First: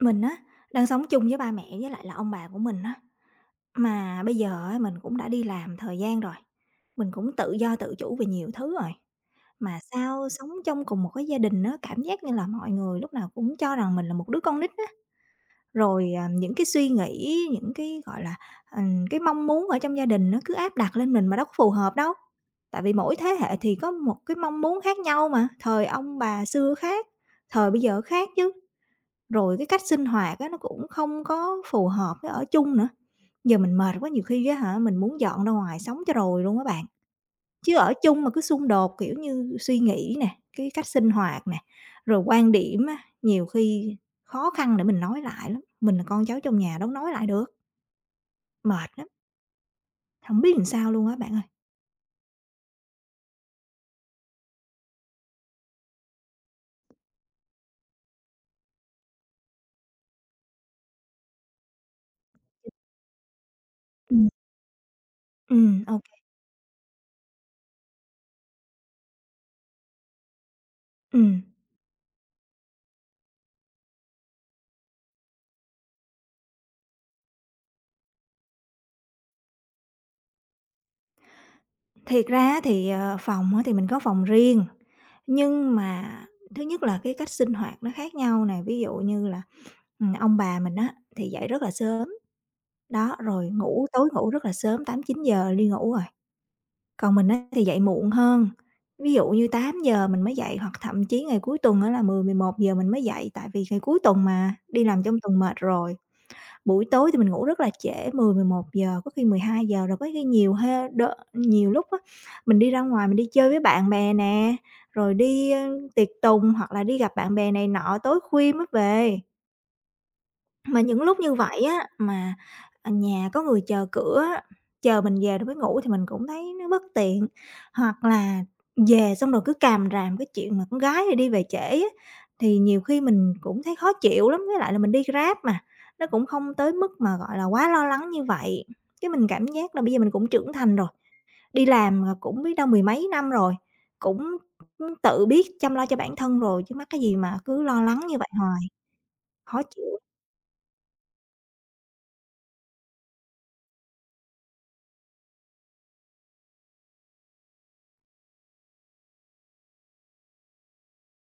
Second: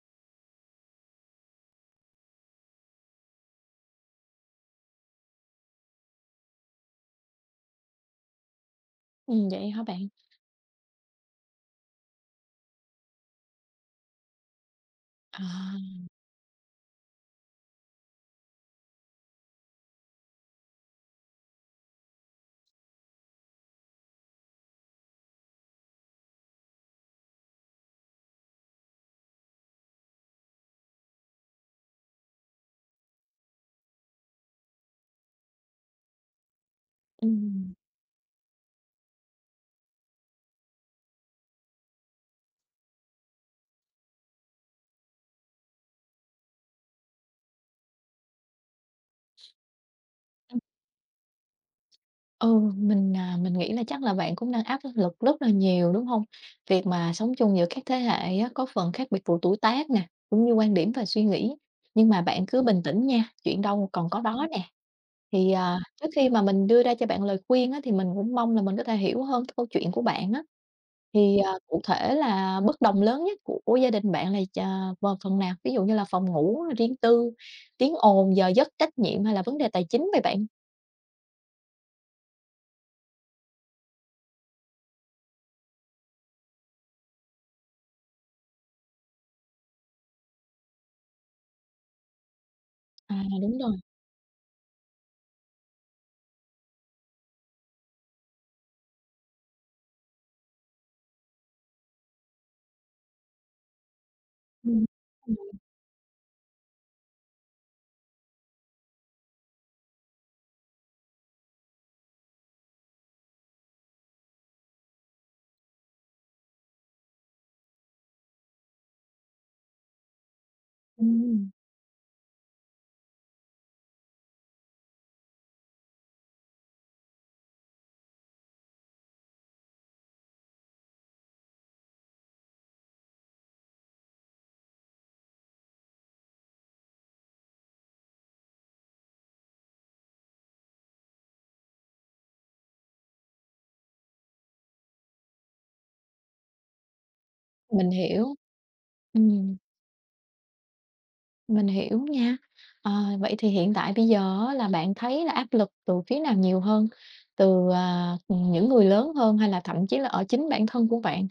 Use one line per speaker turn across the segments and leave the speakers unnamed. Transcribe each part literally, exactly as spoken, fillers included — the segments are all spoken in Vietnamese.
Mình á, đang sống chung với ba mẹ với lại là ông bà của mình á, mà bây giờ á mình cũng đã đi làm thời gian rồi, mình cũng tự do tự chủ về nhiều thứ rồi.
Ừm, vậy
Mà
hả bạn?
sao sống trong cùng một cái gia đình á, cảm giác như là mọi người lúc nào cũng cho rằng mình là một đứa con nít á.
À,
Rồi, à, những cái suy nghĩ, những cái, gọi là, ừm, cái mong muốn ở trong gia đình nó cứ áp đặt lên mình mà đâu có phù hợp đâu. Tại vì mỗi thế hệ thì có một cái mong muốn khác nhau mà, thời ông bà xưa khác, thời bây giờ khác chứ. Rồi cái cách sinh hoạt á, nó cũng không có phù hợp với ở chung nữa. Giờ mình mệt quá, nhiều khi á hả, mình muốn dọn ra ngoài sống cho rồi luôn á bạn.
ừm,
Chứ ở chung mà cứ xung đột, kiểu như, suy nghĩ nè, cái cách sinh hoạt nè, rồi quan điểm á, nhiều khi khó khăn để mình nói lại lắm. Mình là con cháu trong nhà đâu nói lại được, mệt lắm, không biết
ừm,
làm sao luôn á bạn ơi.
ừ, mình, à, mình nghĩ là chắc là bạn cũng đang áp lực rất là nhiều, đúng không? Việc mà sống chung giữa các thế hệ á, có phần khác biệt về tuổi tác nè, cũng như quan điểm và suy nghĩ. Nhưng mà bạn cứ bình tĩnh nha, chuyện đâu còn có
Ừm.
đó nè. Thì,
ô kê.
à,
Ừm, ô
trước
kê.
khi mà mình đưa ra cho bạn lời khuyên á, thì mình cũng mong là mình có thể hiểu hơn cái câu chuyện của bạn á. Thì, à, cụ thể là bất đồng lớn nhất của gia đình bạn là ch à, vào phần nào? Ví dụ như là phòng ngủ riêng tư, tiếng ồn, giờ giấc, trách nhiệm hay là vấn đề tài chính vậy bạn?
Thiệt ra á thì, ờ, phòng á thì mình có phòng riêng, nhưng mà thứ nhất là cái cách sinh hoạt nó khác nhau nè, ví dụ như là Ừm, ông bà mình á thì dậy rất là sớm,
À,
đó, rồi
đúng rồi.
ngủ tối ngủ rất là sớm, tám chín giờ đi ngủ rồi. Còn mình á thì dậy muộn hơn, ví dụ như tám giờ mình mới dậy, hoặc thậm chí ngày cuối tuần á là mười mười một giờ mình mới dậy, tại vì ngày cuối tuần mà,
Ừm.
đi làm trong tuần mệt rồi. Buổi tối thì mình ngủ rất là trễ, mười mười một giờ có khi mười hai giờ rồi có khi nhiều ha đ nhiều lúc á, mình đi ra ngoài mình đi chơi với bạn bè nè, rồi đi, ơ, tiệc tùng hoặc là đi gặp bạn bè này nọ, tối khuya mới về. Mà những lúc như
Ừm,
vậy á, mà, à, nhà có người chờ cửa á, chờ mình về rồi mới ngủ thì mình cũng thấy nó bất tiện. Hoặc là về xong rồi cứ càm ràm cái chuyện mà con gái rồi đi về trễ á, thì nhiều khi mình cũng thấy khó chịu lắm, với lại là mình đi Grab mà, nó cũng không tới mức mà, gọi là, quá lo lắng như vậy. Cái mình cảm giác là bây giờ mình cũng trưởng thành rồi, đi làm, à, cũng biết đâu mười mấy năm rồi, cũng tự biết chăm lo cho bản thân rồi, chứ mắc cái gì mà cứ lo
mình
lắng như vậy
hiểu,
hoài,
ừm,
khó chịu.
mình hiểu nha. Ờ, vậy thì hiện tại bây giờ á là bạn thấy là áp lực từ phía nào nhiều hơn? Từ, à, những người lớn hơn hay là thậm chí là ở chính bản thân của bạn?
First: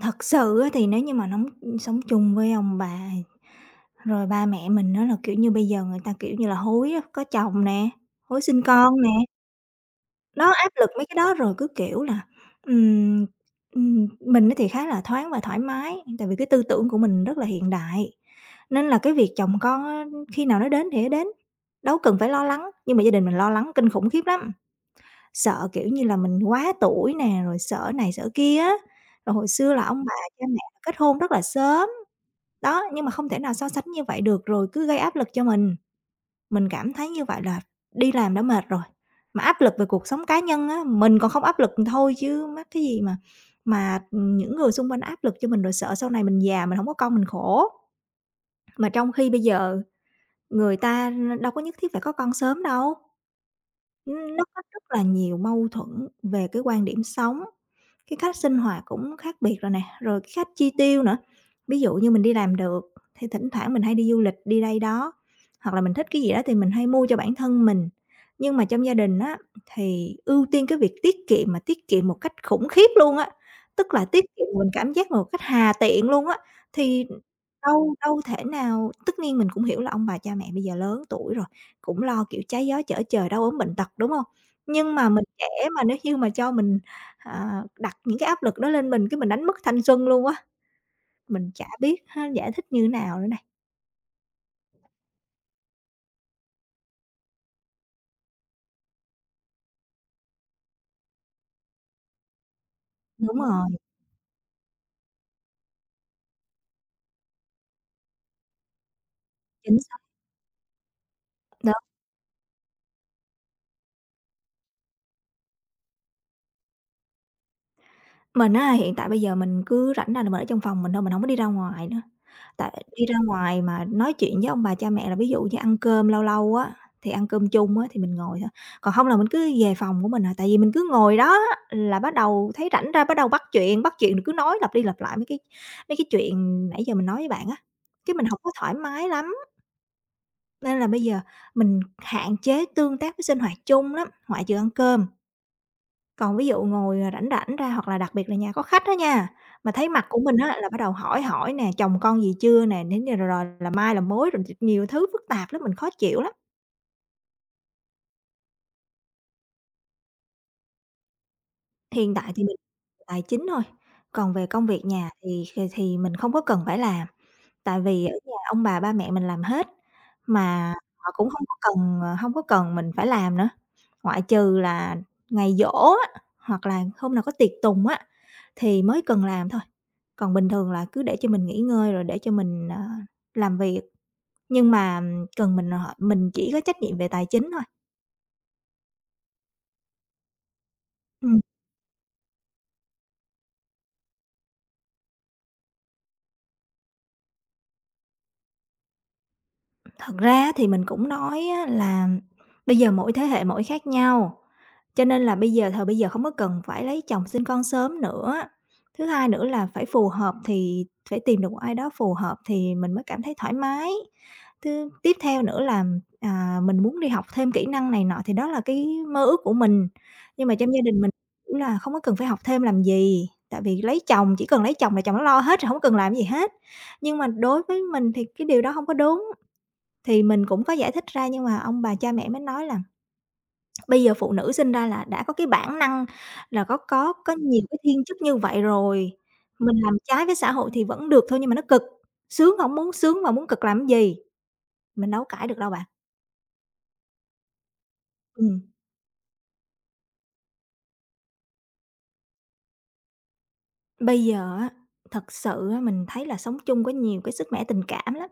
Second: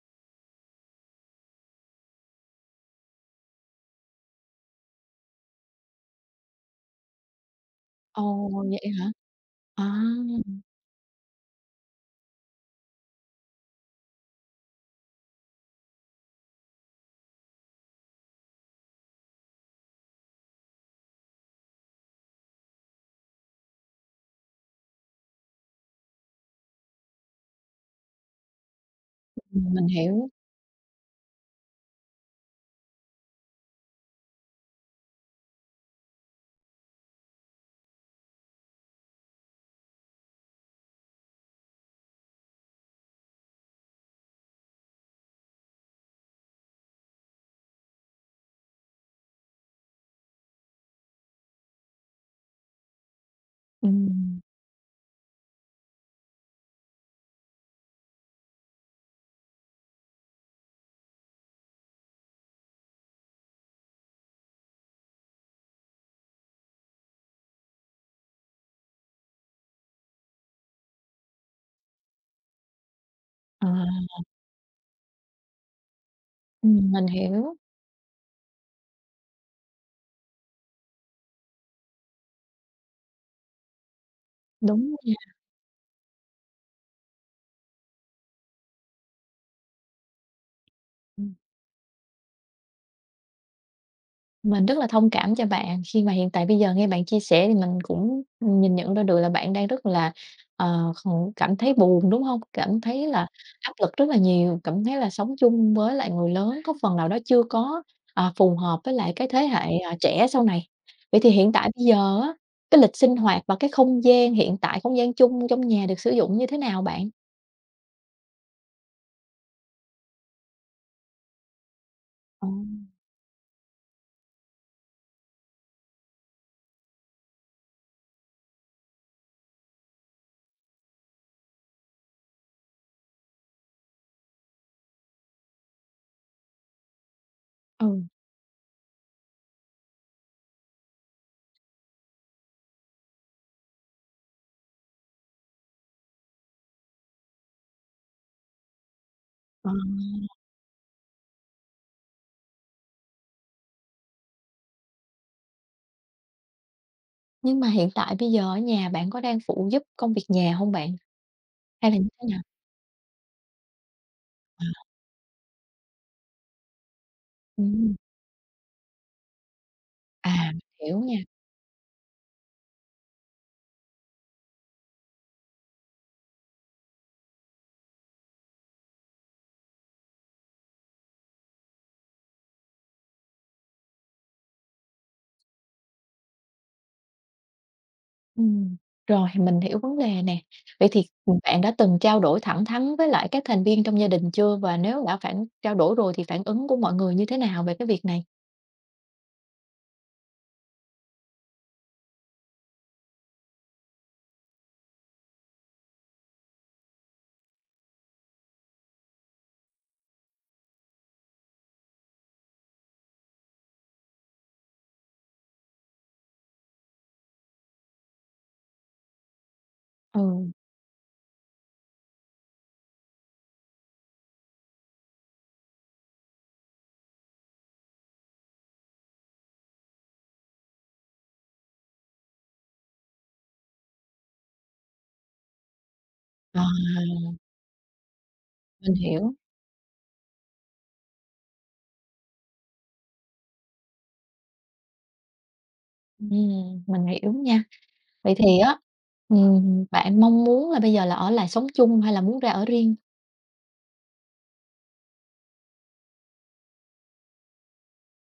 Thật sự á thì nếu như mà nóng sống chung với ông bà, rồi ba mẹ mình á là, kiểu như, bây giờ người ta, kiểu như là, hối á, có chồng nè, hối
Ồ,
sinh
vậy
con
hả?
nè,
À,
nó áp lực mấy cái đó rồi cứ, kiểu là, ừm, ừm, mình á thì khá là thoáng và thoải mái, tại vì cái tư tưởng của mình rất là hiện đại, nên là cái việc chồng con á khi nào nó đến thì nó đến, đâu cần phải lo lắng, nhưng mà gia đình mình lo lắng kinh khủng khiếp lắm. Sợ, kiểu như là, mình quá tuổi nè, rồi sợ này sợ kia á. Rồi hồi
ừm,
xưa là
mình
ông bà
hiểu.
cha mẹ kết hôn rất là sớm, đó, nhưng mà không thể nào so sánh như vậy được, rồi cứ gây áp lực cho mình. Mình cảm thấy như vậy là đi làm đã mệt rồi, mà áp lực về cuộc sống cá nhân á, mình còn không áp lực thôi chứ mắc cái gì mà mà, những người xung quanh áp lực cho mình, rồi sợ sau này mình già mình không có con mình khổ. Mà trong khi bây giờ người ta đâu có nhất thiết phải có con sớm đâu. Ừm,
Ừm,
nó có rất là nhiều mâu thuẫn về cái quan điểm sống, cái cách sinh hoạt cũng khác biệt rồi nè, rồi cái cách chi tiêu nữa. Ví dụ như mình đi làm được thì thỉnh thoảng mình hay đi du lịch, đi đây đó, hoặc là mình thích cái gì đó thì mình hay mua cho bản thân mình. Nhưng mà trong gia đình á thì ưu tiên cái việc tiết kiệm mà tiết kiệm một cách khủng khiếp luôn á, tức
à,
là tiết kiệm mình cảm giác một cách hà tiện luôn á,
ừm, mình
thì
hiểu.
Đâu đâu thể nào, tất nhiên mình cũng hiểu là ông bà cha mẹ bây giờ lớn tuổi rồi, cũng lo, kiểu, trái gió trở trời, đau ốm bệnh tật, đúng hông?
Đúng
Nhưng mà mình
nha.
trẻ mà nếu như mà cho mình, à, đặt những cái áp lực đó lên mình, cái mình đánh mất thanh xuân luôn á,
ừm,
mình chả biết ha giải thích như thế nào nữa này.
mình rất là thông cảm cho bạn khi mà hiện tại bây giờ nghe bạn chia sẻ thì mình cũng nhìn nhận ra được là bạn đang rất là, ờ, còn cảm thấy buồn, đúng không? Cảm thấy là
Đúng rồi,
áp lực rất là nhiều, cảm thấy là sống chung với lại người lớn có phần nào đó chưa có, à, phù hợp với lại cái thế hệ,
chính
à,
xác.
trẻ sau này. Vậy thì hiện tại bây giờ á, cái lịch sinh hoạt và cái không gian hiện tại, không gian chung trong nhà được sử dụng như thế nào bạn?
Mình á, hiện tại bây giờ mình cứ rảnh ra là mình ở trong phòng mình thôi, mình hổng có đi ra ngoài nữa.
Ờ,
Tại đi ra ngoài mà nói chuyện với ông bà cha mẹ là ví dụ như ăn cơm lâu lâu á, thì ăn cơm chung á, thì mình ngồi thôi, còn hông là mình cứ về phòng của mình à. Tại vì mình cứ ngồi đó á là bắt đầu thấy rảnh ra bắt đầu bắt chuyện, bắt chuyện rồi cứ nói lặp đi lặp lại mấy cái mấy cái chuyện nãy giờ mình nói với bạn á,
ừ,
cái mình hổng có thoải mái lắm. Nên là bây giờ mình hạn chế tương tác với sinh hoạt chung lắm, ngoại trừ ăn cơm. Còn ví dụ ngồi, à, rảnh rảnh ra hoặc là đặc biệt là nhà có khách đó nha,
ờ,
mà thấy mặt của mình á là bắt đầu hỏi hỏi nè, chồng con gì chưa nè, đến giờ rồi rồi là mai là mối, rồi nhiều thứ phức tạp lắm, mình khó chịu lắm.
nhưng mà hiện tại bây giờ ở nhà bạn có đang phụ giúp công việc nhà không bạn? Hay là như
Hiện
thế
tại
nào?
thì mình tài chính thôi, còn về công việc nhà thì thì thì mình không có cần phải làm, tại
Ừm,
vì ở nhà ông bà ba mẹ mình làm hết,
à,
mà
hiểu
họ
nha.
cũng không có cần, ờ, không có cần mình phải làm nữa, ngoại trừ là ngày giỗ á, hoặc là hôm nào có tiệc tùng á thì mới cần làm thôi. Còn bình thường là cứ để cho mình nghỉ ngơi rồi để cho mình, ờ, làm việc, nhưng mà cần mình hỏi mình chỉ có trách nhiệm về tài chính thôi.
Ừm, rồi, mình hiểu vấn đề nè. Vậy thì,
Ừm.
bạn đã từng trao đổi thẳng thắn với lại các thành viên trong gia đình chưa? Và nếu đã phản trao đổi rồi thì phản ứng của mọi người như thế nào về cái việc này?
Thật ra thì mình cũng nói á là bây giờ mỗi thế hệ mỗi khác nhau, cho nên là bây giờ thời bây giờ không có cần phải lấy chồng sinh con sớm nữa. Thứ hai nữa là phải phù hợp thì phải tìm được một ai đó phù hợp thì mình mới cảm thấy thoải mái. Thứ tiếp theo nữa là, à, mình muốn đi học thêm kỹ năng này nọ thì đó là cái mơ ước của mình,
Ừ.
nhưng mà trong gia đình mình, cũng là, không có cần phải học thêm làm gì, tại vì lấy chồng chỉ cần lấy chồng là chồng nó lo hết rồi, không cần làm gì hết. Nhưng mà đối với mình thì cái điều đó không có đúng. Thì mình cũng có giải thích ra nhưng mà ông bà cha mẹ mới nói là bây giờ phụ nữ sinh ra là đã có cái bản năng
À,
là có có có nhiều cái thiên chức như vậy
mình
rồi,
hiểu,
mình làm trái với xã hội thì vẫn được thôi nhưng mà nó cực, sướng hổng muốn sướng mà muốn cực làm cái gì, mình đâu có cãi được đâu bạn.
ừm, mình hiểu nha. Vậy thì
Ừm,
á, ừm, bạn mong muốn là bây giờ là ở lại sống chung hay là muốn ra ở riêng?
Bây giờ á, thật sự á, mình thấy là sống chung có nhiều cái sức mẻ tình cảm lắm.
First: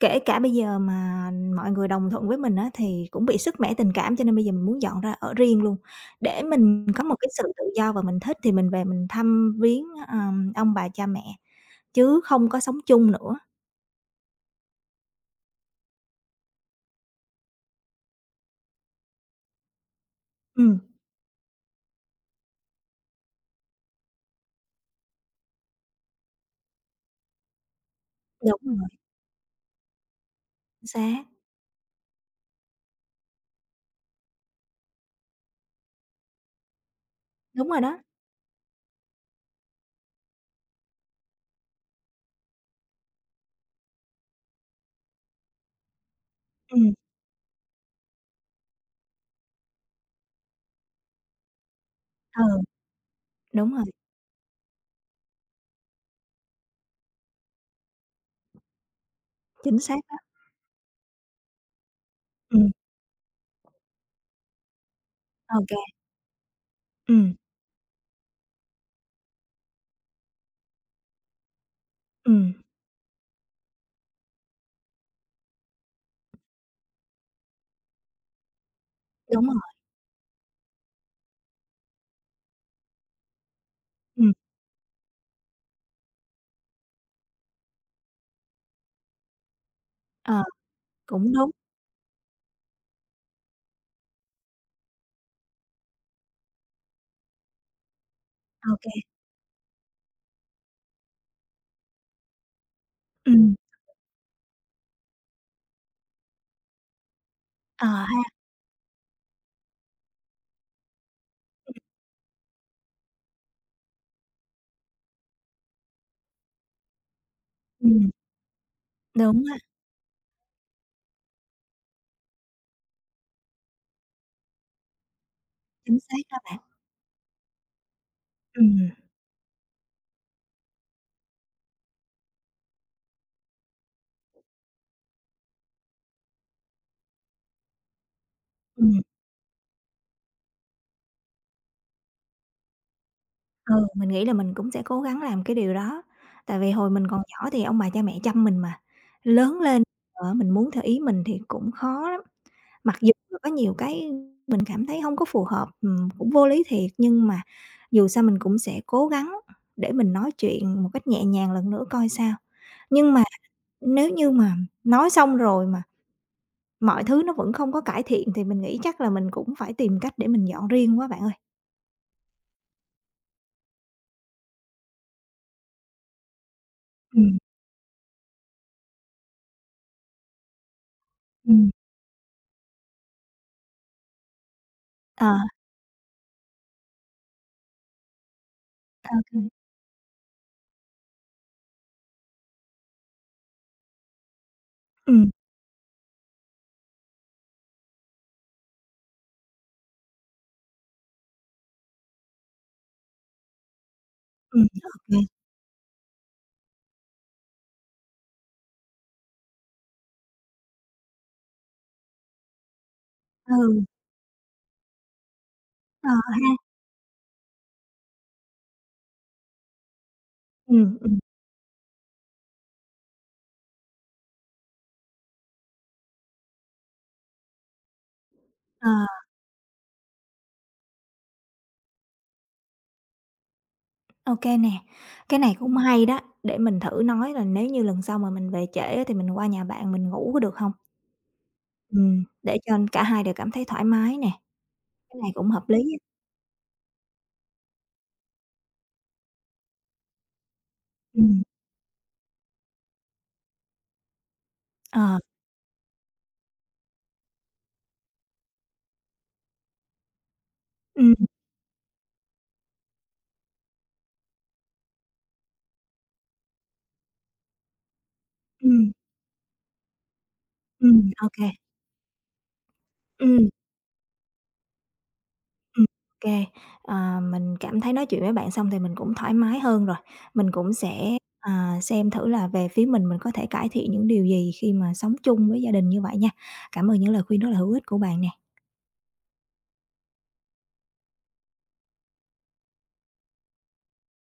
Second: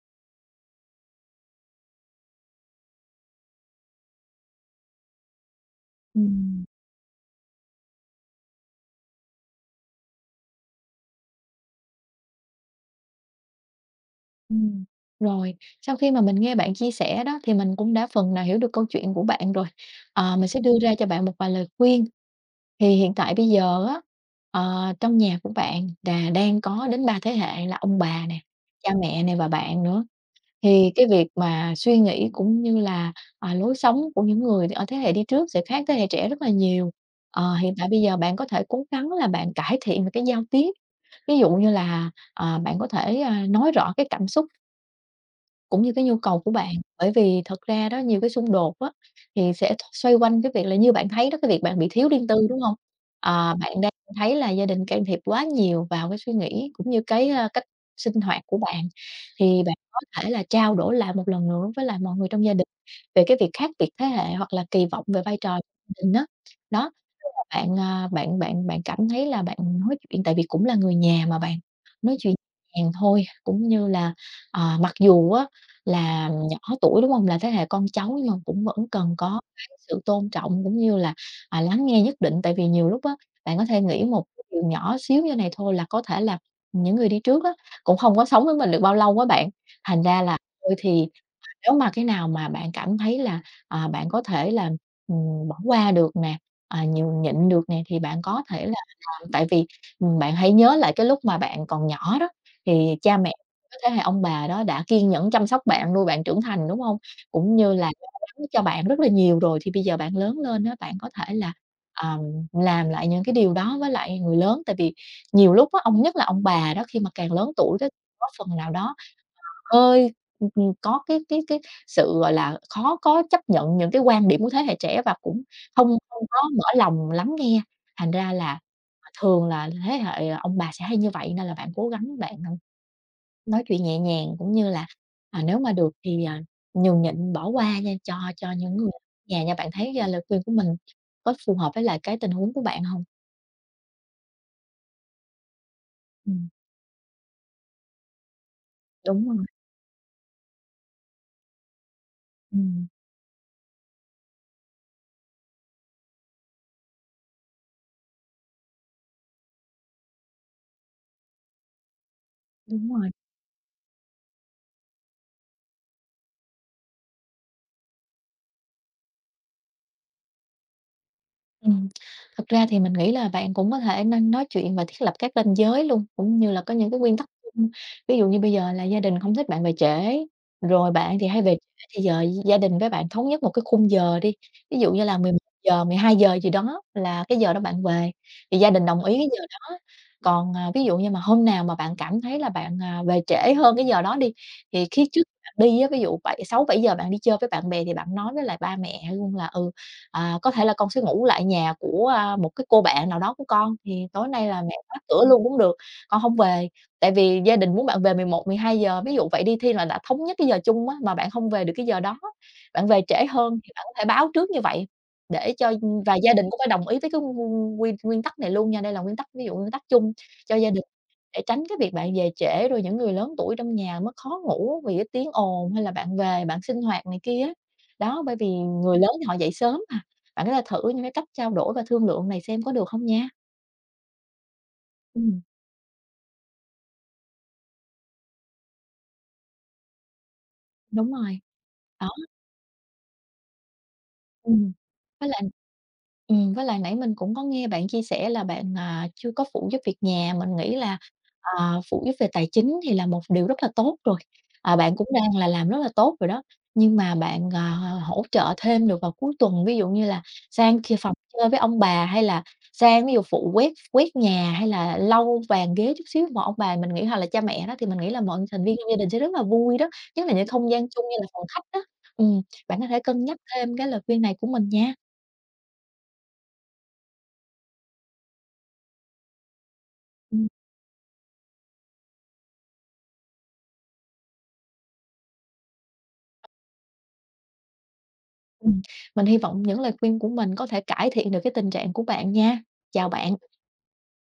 Kể cả bây giờ mà mọi người đồng thuận với mình á, thì cũng bị sứt mẻ tình cảm, cho nên bây giờ mình muốn dọn ra ở riêng luôn, để
Ừm.
mình có một cái sự tự do và mình thích thì mình về mình thăm viếng, ờm, ông bà cha mẹ, chứ không có sống chung nữa.
Ừm, rồi, sau khi mà mình nghe bạn chia sẻ đó thì mình cũng đã phần nào hiểu được câu chuyện của bạn rồi. Ờ, mình sẽ đưa
Ừm,
ra cho bạn một vài lời khuyên. Thì hiện tại bây giờ á, ờ, trong nhà của bạn là đang có đến ba thế hệ là ông bà nè,
đúng rồi,
cha mẹ nè và bạn nữa,
chính
thì cái
xác.
việc mà suy nghĩ cũng như là, à, lối sống của những người ở thế hệ đi trước sẽ khác thế hệ trẻ rất là nhiều. Ờ,
Đúng
hiện
rồi
tại
đó.
bây giờ bạn có thể cố gắng là bạn cải thiện về cái giao tiếp, ví dụ như là, à, bạn có thể, a, nói rõ cái cảm xúc cũng như cái nhu cầu của bạn,
Ừm, ừ,
bởi vì thật ra đó, nhiều cái xung đột á, thì sẽ th xoay quanh cái việc là như bạn thấy đó, cái việc bạn bị thiếu riêng tư,
ờ,
đúng không? À,
đúng
bạn
rồi,
đang thấy là gia đình can thiệp quá nhiều vào cái suy nghĩ cũng như cái, a, cách sinh hoạt của bạn, thì bạn
chính xác
có
đó.
thể là trao đổi lại một lần nữa với lại mọi người trong gia đình
Ừm,
về cái việc khác biệt thế hệ hoặc là kỳ vọng về vai trò
ô kê,
của gia đình đó. Đó, là
ừm,
bạn, à, bạn bạn bạn cảm thấy là bạn nói chuyện tại vì cũng là người nhà mà bạn, nói chuyện
ừm,
nhẹ nhàng thôi, cũng như là, ờ, mặc dù á là nhỏ tuổi, đúng không? Là thế hệ con cháu nhưng mà cũng vẫn cần có
đúng rồi,
cái sự tôn trọng cũng như là, à, lắng nghe nhất định. Tại vì nhiều lúc á, bạn có thể nghĩ một
ừm,
cái điều nhỏ xíu như này thôi là có thể là những người đi trước á, cũng không có sống với mình được bao lâu á bạn, thành ra là
ờ,
thôi thì
cũng đúng,
nếu mà cái nào mà bạn cảm thấy là, à, bạn có thể là, ừm, bỏ qua được nè, à, nhường nhịn được nè thì bạn có thể
ô
là
kê,
làm. Tại vì, ừm, bạn hãy nhớ lại cái lúc mà bạn còn nhỏ đó, thì cha mẹ,
ừm,
cái thế hệ ông bà đó đã kiên nhẫn chăm sóc bạn, nuôi bạn trưởng thành, đúng không? Cũng như là
ờ
lo
ha,
lắng cho bạn rất là nhiều rồi, thì bây giờ bạn lớn lên đó, bạn có thể là, ờm, làm lại những cái điều đó với lại người lớn. Tại vì nhiều lúc á, ông nhất là ông bà đó, khi mà càng lớn tuổi đó,
ừm,
có phần nào đó
đúng á,
hơi ừm, ừm, có cái cái cái sự, gọi là, khó có chấp nhận những cái quan điểm của thế hệ trẻ và cũng không
chính xác
không
đó
có
bạn.
mở lòng lắng nghe. Thành ra là,
Ừm,
à, thường là thế hệ ờ, ông bà sẽ hay như vậy, nên là bạn cố gắng bạn, nói chuyện nhẹ nhàng cũng như là, à, nếu mà được thì, à, nhường nhịn bỏ qua nha cho cho những người
ừm.
nhà nha. Bạn thấy, a, lời khuyên của mình có phù hợp với lại cái tình huống của bạn hông?
Ừ, mình nghĩ là mình cũng sẽ cố gắng làm cái điều đó,
Ừm,
tại vì hồi mình còn nhỏ thì ông bà cha mẹ chăm mình mà,
đúng rồi,
lớn lên, ờ, mình muốn theo ý mình thì cũng khó lắm.
ừm,
Mặc dù là có nhiều cái mình cảm thấy không có phù hợp, ừm, cũng vô lý thiệt, nhưng mà dù sao mình cũng sẽ cố gắng để mình nói chuyện một cách nhẹ nhàng lần nữa coi sao.
đúng rồi.
Nhưng mà nếu như mà nói xong rồi mà mọi thứ nó vẫn không có cải thiện thì mình nghĩ chắc là mình cũng phải tìm cách để mình dọn riêng quá bạn ơi.
Ừm, thật ra thì mình nghĩ là bạn cũng có thể nên nói chuyện và thiết lập các ranh giới luôn, cũng như là có những cái nguyên tắc chung. Ví dụ như bây giờ là gia đình không thích bạn về trễ, rồi bạn thì hay về
Ừm, ừm.
trễ thì giờ gia đình với bạn thống nhất một cái khung giờ đi, ví dụ như là
Ờ.
mười mười một giờ mười hai giờ gì đó là cái giờ đó bạn về, thì gia đình đồng ý
Ô
cái
kê.
giờ đó. Còn, à, ví dụ như mà hôm nào mà bạn cảm thấy là bạn, à, về trễ hơn cái giờ đó đi, thì khi trước
Ừm,
bạn đi á, ví dụ bảy sáu bảy giờ bạn đi chơi với bạn bè thì bạn nói với lại ba mẹ luôn là "Ừ, À, có thể là con sẽ ngủ lại nhà của, a, một cái cô bạn nào đó của con, thì tối nay là
ừm,
mẹ
ô
khóa
kê.
cửa luôn cũng được, con không về. Tại vì gia đình muốn bạn về mười mười một mười hai giờ ví dụ vậy đi, thi là đã thống nhất cái giờ chung á, mà bạn không về được cái giờ đó, bạn về trễ hơn thì
Ừ,
bạn có thể báo trước như vậy, để cho và
ờ,
gia đình cũng phải đồng ý với cái nguyên nguyên nguyên tắc này luôn nha. Đây là nguyên tắc ví dụ nguyên tắc chung cho gia đình,
ừm, ừm.
để tránh cái việc bạn về trễ rồi những người lớn tuổi trong nhà mới khó ngủ vì cái tiếng ồn, hay là bạn về bạn sinh hoạt này kia. Đó, bởi vì
Ờ,
người lớn thì họ dậy sớm mà. Bạn có thể thử những cái cách trao đổi và thương lượng này xem có được không nha.
ô kê nè, cái
Ừm,
này cũng hay đó, để mình thử nói là nếu như lần sau mà mình về trễ á thì mình qua nhà bạn mình ngủ có được hông?
đúng rồi. Ờ,
Ừm, để cho cả hai đều cảm thấy thoải mái nè,
Ừm.
cái
Với
này
lại
cũng hợp lý á.
ừm, với lại nãy mình cũng có nghe bạn chia sẻ là bạn, à, chưa có phụ giúp việc nhà, mình nghĩ là,
Ừm,
ờ, phụ giúp về tài chính thì là một điều rất là tốt rồi, à, bạn cũng
ờ,
đang là làm rất là tốt rồi đó. Nhưng mà bạn, ờ, hỗ trợ thêm được vào cuối tuần, ví dụ như là sang kia phòng
ừm,
chơi với ông bà, hay là sang ví dụ phụ quét quét nhà, hay là lau bàn ghế chút xíu mà ông bà mình nghĩ hoặc là cha mẹ đó, thì mình nghĩ là mọi thành viên trong
ừm,
gia đình sẽ rất là vui đó, nhất là những không gian
ừm,
chung như là
ô
phòng
kê,
khách á. Ừm. Bạn có thể cân nhắc
ừm,
thêm cái lời khuyên này của mình nha.
ừm, ô kê. Ờ, mình cảm thấy nói chuyện với bạn xong thì mình cũng thoải mái hơn rồi,
Ừm,
mình cũng sẽ, à, xem thử là về phía mình mình có thể cải thiện những điều gì khi mà sống chung với gia đình như vậy nha. Cảm ơn những lời khuyên rất là hữu ích của bạn nè.
ừm, mình hy vọng những lời khuyên của mình có thể cải thiện được cái tình trạng của bạn nha. Chào bạn.